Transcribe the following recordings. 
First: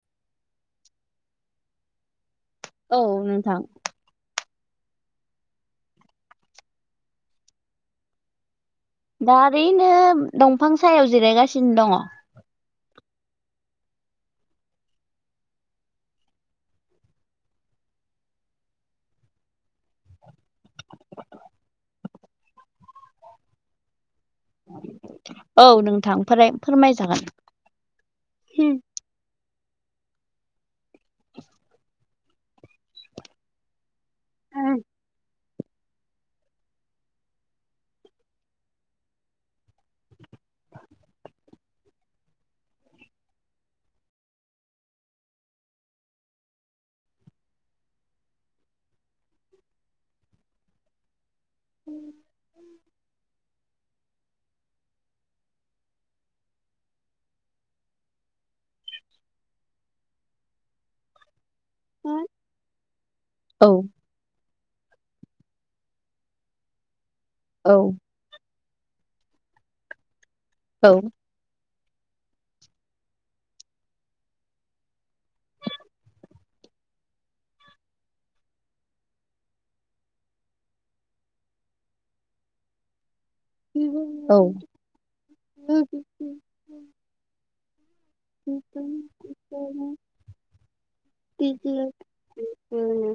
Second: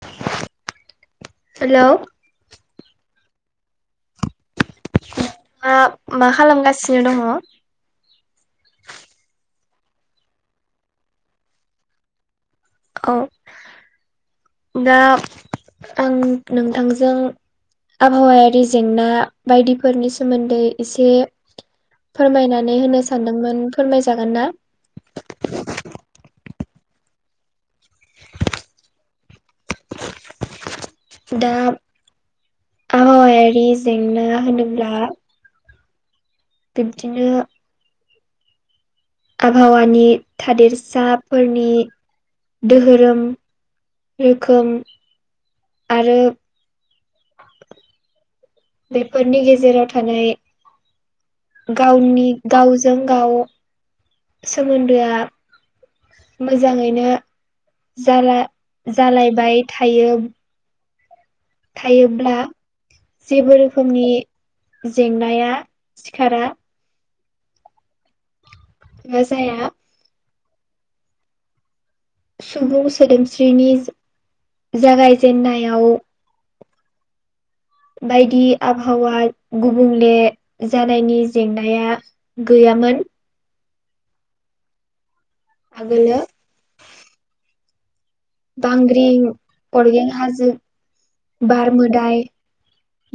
[unintelligible] Hello औ नोंथां। मा मा खालामगासिनो दंङ? दा ओरैनो दंफां सायाव जिरायगासिनो दंङ। औ दा आं नोंथांजों आबहावायारि जेंना बायदिफोरनि सोमोन्दै इसे फोरमायनानै होनो सानदोंमोन फोरमायजागोन ना? औ नोंथां फोराय फोरमायजागोन। दा आबहावायारि जेंना होनोब्ला बिब्दिनो आबहावानि थादेरसाफोरनि दोहोरोम रोखोम आरो बेफोरनि गेजेराव थानाय गावनि गावजों गाव सोमोन्दोआ मोजाङैनो जाला जालायबाय थायो थायोब्ला जेबो औ रोखोमनि जेंनाया सिखारा। औ बा जाया औ सुबुं सोदोमस्रिनि जा-जागायजेेनायाव बायदि आबहावा गुबुंले जानायनि जेंनाया गैया यामोन। औ आगोलो बांग्रिं अरगें हाजो बार मोदाय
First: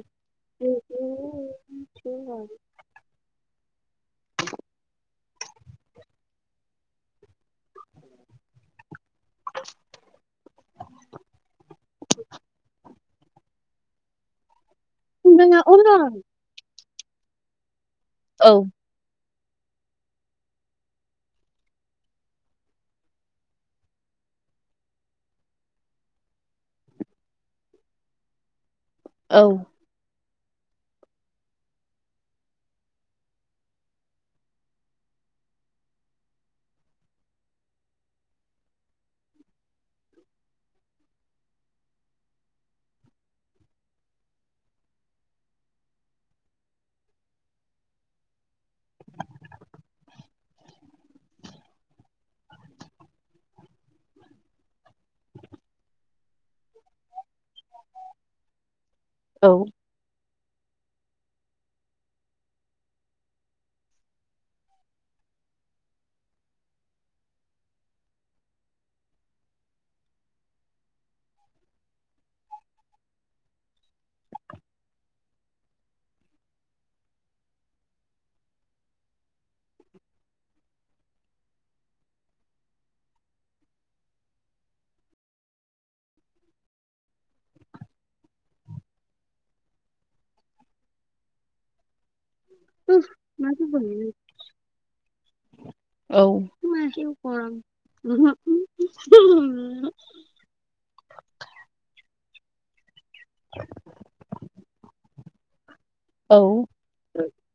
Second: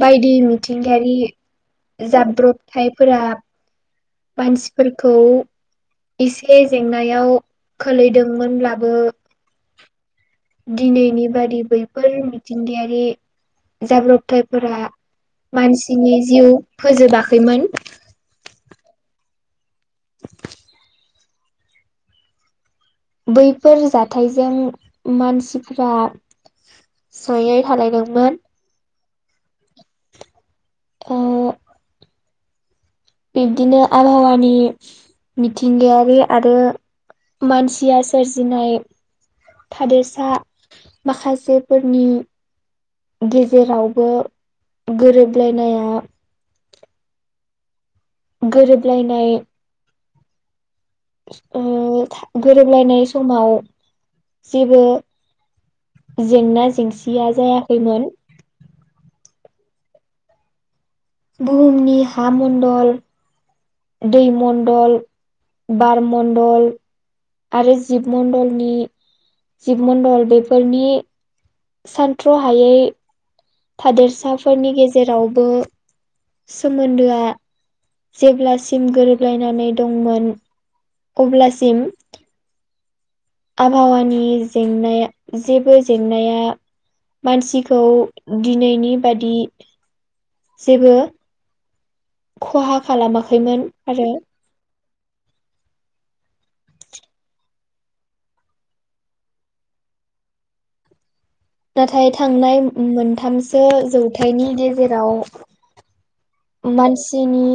बायदि मिथिंगायारि जाब्रबथायफोरा मानसिफोरखौ एसे जेंनायाव खोलैदोंमोनब्लाबो दिनैनि बादि बैफोर मिथिंगायारि जाब्रबथाय फोरा मानसिनि जिउ फोजोबाखैमोन। औ [inaudible] बैफोर जाथायजों मानसिफ्रा जयै थालायदोंमोन। औ ओ बिब्दिनो आबहावानि मिथिंगायारि आरो मानसिया सोरजिनाय थादेरसा माखासेफोरनि गेजेरावबो गोरोबलायनाया गोरोबलायनाय ओ गोरोबलायनाय समाव जेबो जेंना जेंसिया जायाखैमोन। औ बुहुमनि हा मण्डल दै मण्डल, बार मण्डल आरो जिब मण्डलनि जिब मण्डल बेफोरनि सानथ्र'हायै थादेरसाफोरनि गेजेरावबो सोमोन्दोआ जेब्लासिम गोरोबलायनानै दंमोन अब्लासिम आबहावानि जेंनाया जेबो जेंनाया मानसिखौ दिनैनिबादि जेबो खहा खालामाखैमोन आरो। [inaudible] औ [inaudible] नाथाय थांनाय मोनथामसो जौथाइनि गेजेराव मानसिनि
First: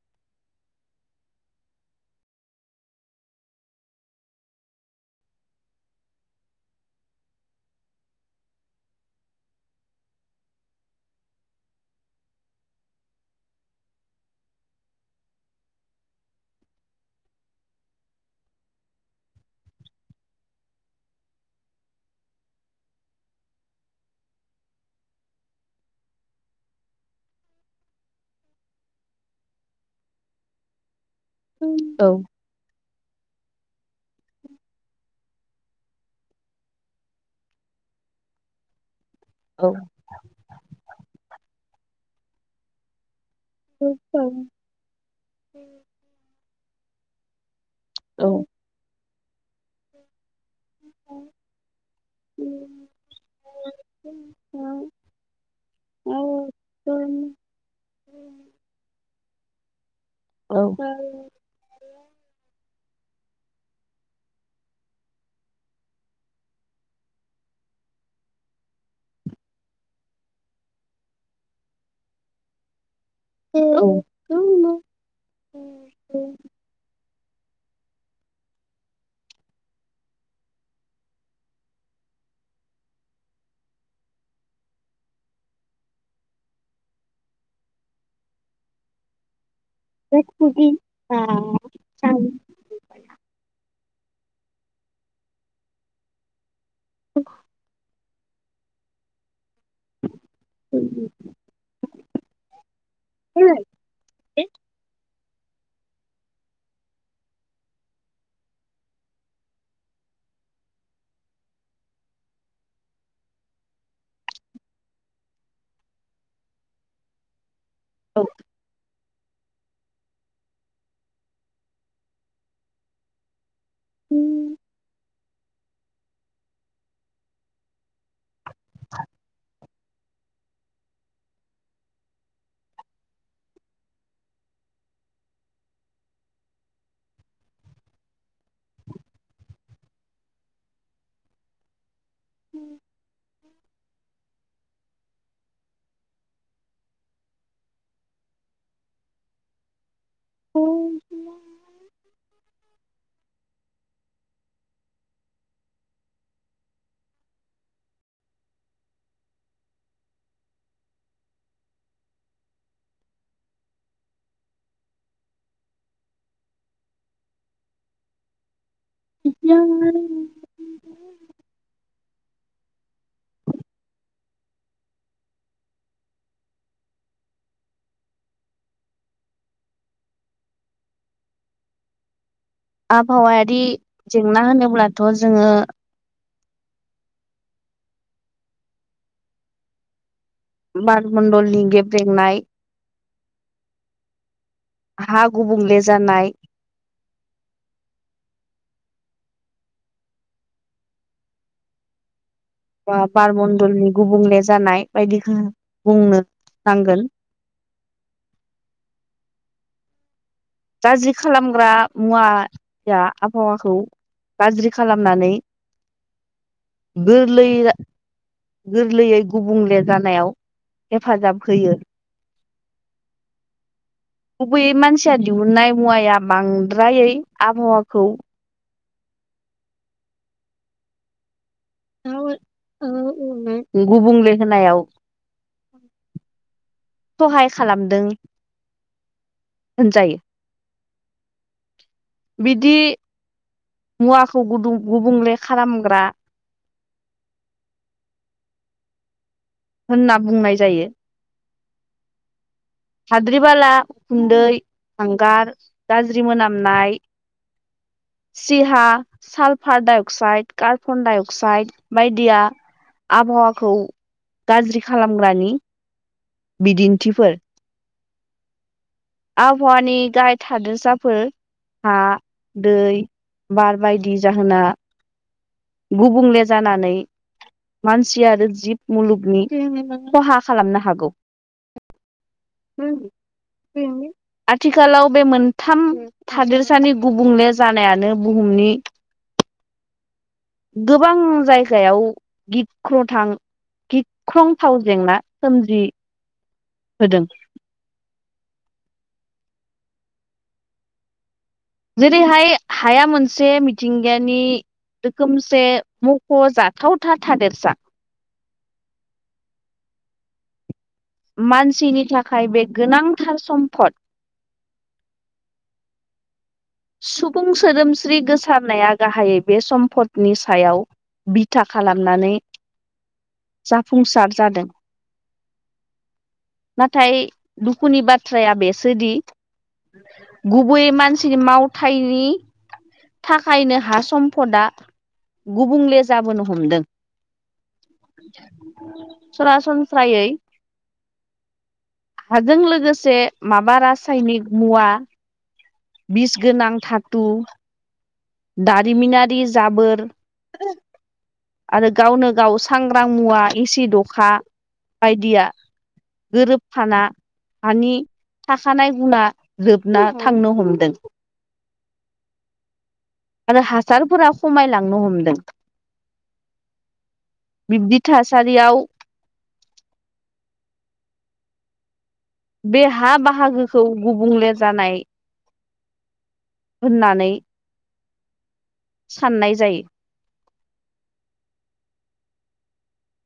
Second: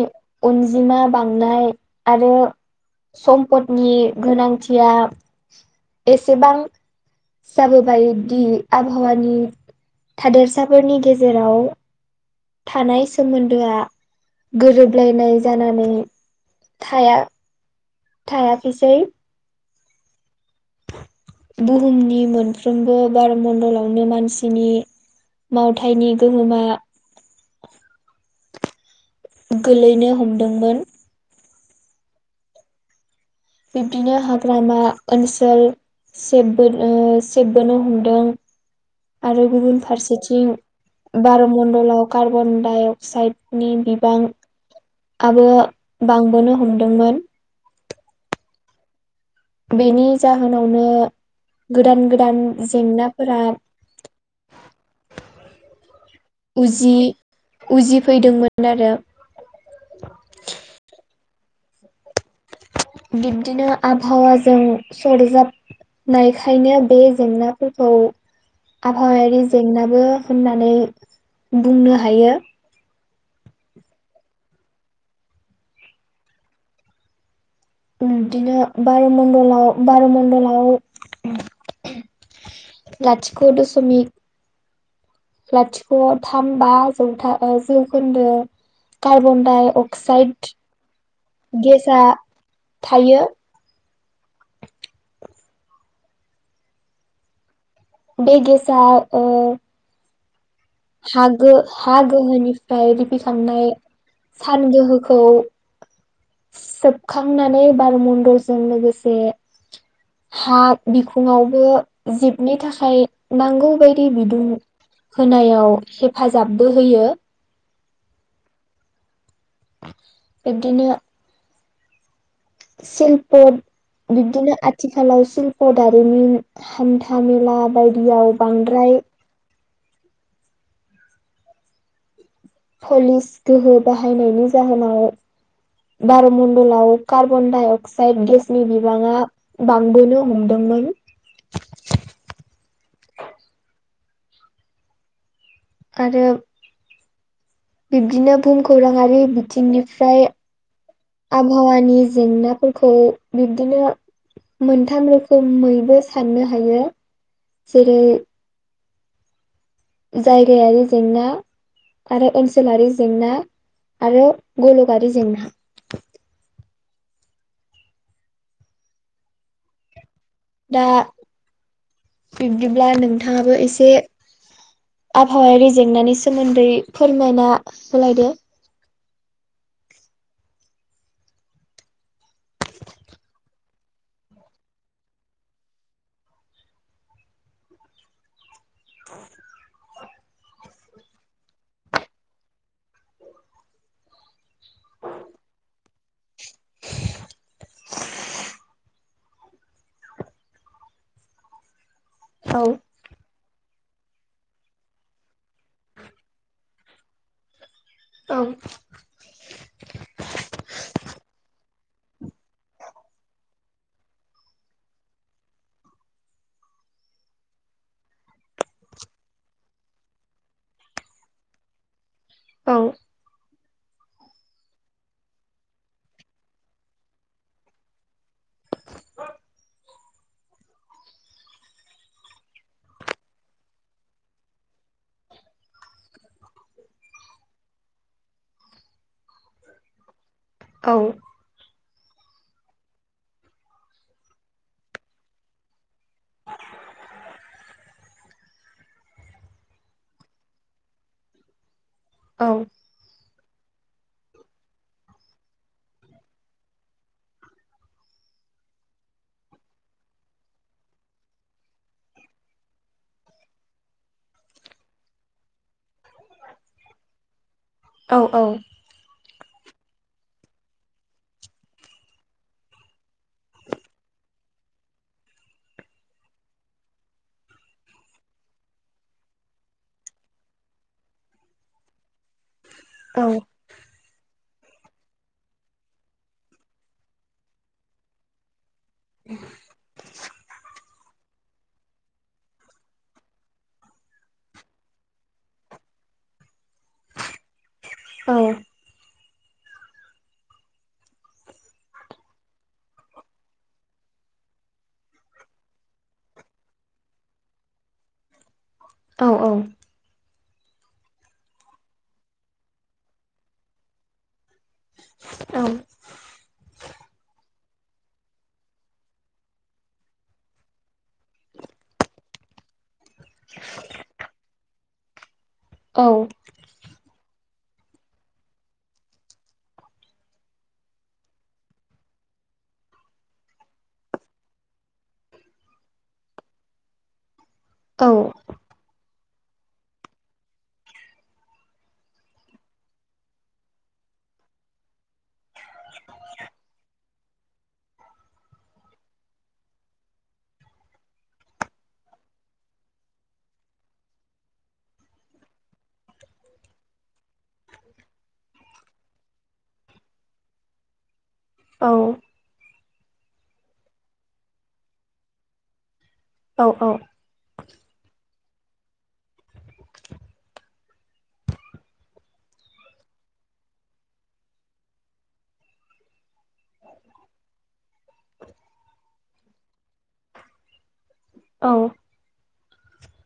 अनजिमा बांनाय आरो सम्पदनि गोनांथिया एसेबां जाबोबायदि आबहावानि थादेरसाफोरनि गेजेराव थानाय सोमोन्दोआ गोरोबलायनाय जानानै थाया थायाखैसै। बुहुमनि मोनफ्रोमबो बारमण्डलावनो मानसिनि मावथायनि गोहोमा गोलैनो हमदोंमोन। औ। बिब्दिनो हाग्रामा ओनसोल सेबबो ओ सेबबोनो हमदों आरो औ गुबुन फारसेथिं बार मण्डलाव कार्बन-डाइ-अक्साइड नि बिबांआबो बांबोनो हमदोंमोन। औ। बेनि जाहोनावनो गोदान गोदान जेंनाफोरा औ औ औ उजि--उजिफैदोंमोन आरो [unintelligible] [inaudible] औ। बिब्दिनो आबहावाजों सरजाब नायखायनो बे जेंनाफोरखौ आबहावायारि जेंनाबो होननानै बुंनो हायो। [unintelligible] [inaudible] बिदिनो बार'मणडलाव बार'मणडलाव लाथिख' द समि लाथिख' थाम बा जौथा ओ- जौखोन्दो कार्बन दाय अक्साइड गेसआ थायो। [unintelligible] [inaudible] बे गेसा ओ- हागो हा गोहोनिफ्राय रिफखांनाय सान गोहो खौ- सेबखांनानै बार मन्दलजों लोगोसे हा बिखुङावबो जिबनि थाखाय नांगौ बायदि बिदुं होनायाव हेफाजाबबो होयो। औ- बिब्दिनो सिलपद बिदिनो आथिखालाव शल्प' दारिमिन हान्था मेला बायदियाव बांद्राय पलिस गोहो बाहायनायनि जाहोनाव बारमण्डलाव कार्बन डाइ अक्साइड गेसनि बिबाङा बांबोनो हमदोंमोन। मोन [unintelligible] [inaudible] आरो बिब्दिनो बुहुमखौराङारि बिथिंनिफ्राय आबहावानि जेंना फोरखौ बिब्दिनो मोनथाम रोखोमैबो साननो हायो। जेरै जायगायारि जेंना। आरो ओनसोलारि जेंना आरो गल'गारि जेंना। [unintelligible] [inaudible] दा बिब्दिब्ला नोंथाङाबो एसे आबहावायारि जेंनानि सोमोन्दै फोरमायना होलायदो आबहावायारि जेंना होनोब्लाथ' जोङो [unintelligible] [inaudible] बारमण्डलनि गेब्रेंनाय हा गुबुंले जानाय औ ओ बारमणडलनि गुबुंले जानाय बायदिखौ बुंनो नांगोन। औ गाज्रि खालामग्रा मुवाया आबहावाखौ गाज्रि खालामनानै गोरलै गोरलैयै गुबुंले जानायाव हेफाजाब होयो। औ गुबैयै मानसिया दिहुननाय मुवाया बांद्रायै आबहावाखौ गुबुंले होनायाव सहाय खालामदों होनजायो। औ बिदि मुवाखौ गुदुं गुबुंले खालामग्रा होनना बुंनाय जायो। औ हाद्रि बाला गुन्दै हांगार गाज्रि मोनामनाय। [inaudible] सिहा सालफाड dioxide carbon dioxide बायदिया आबहावाखौ गाज्रि खालामग्रानि बिदिन्थिफोर औ औ आबहावानि गाहाय थादेरसाफोर हा दै बार बायदि जाहोना गुबुंले जानानै मानसि आरो जिब मुलुगनि खहा खालामनो हागौ। औ [unintelligible] आथिखालाव बे मोनथाम थादेरसानि गुबुंले जानायानो बुहुमनि [inaudible] गोबां जायगायाव गिख्रथां गिख्रंथाव जेंना सोमजि होदों। औ जेरैहाय हाया मोनसे मिथिंगानि रोखोमसे मखजाथाव था-थादेरसा औ औ मानसिनि थाखाय बे गोनांथार सम्पद। औ सुबुं सोदोमस्रि गोसारनाया गाहायै बे सम्पदनि सायाव बिथा खालामनानै जाफुंसार जादों। औ नाथाय दुखुनि बाथ्राया बेसोदि गुबैयै मानसिनि माव थायनि थाखायनो हा सम्पदआ गुबुंले जाबोनो हमदों। सरासनस्रायै हाजों लोगोसे माबा रासायनिक मुवा। गोनां धातु दारिमिनारि जाबोर आरो गावनो गाव सांग्रां मुवा एसिद अखा। बायदिया गोरोबफाना हानि थाखानाय गुना जोबना थांनो हमदों। औ आरो हासारफोरा खमायलांनो हमदों। औ औ। बिब्दि थासारियाव बे हा बाहागोखौ गुबुंले जानाय होननानै साननाय जायो। औ।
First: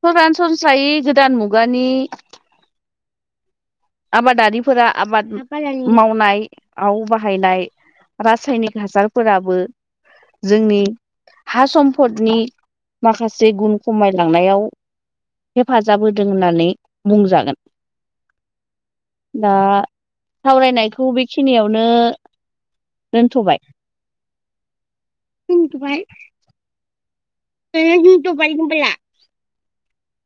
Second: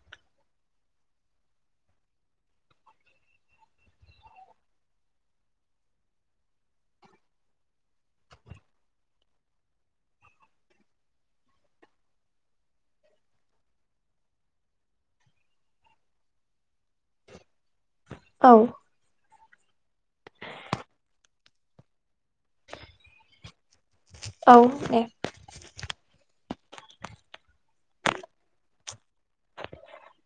सरासनस्रायै गोदान मुगानि आबादारिफोरा आबाद मावनायआव बाहायनाय रासायनिक हासारफोराबो जोंनि हा सम्फदनि माखासे गुन खमायलांनायाव हेफाजाब होदों होननानै बुंजागोन। औ। दा सावरायनायखौ बेखिनियावनो दोनथबाय। औ दे। दोनथ'बाय [unintelligible]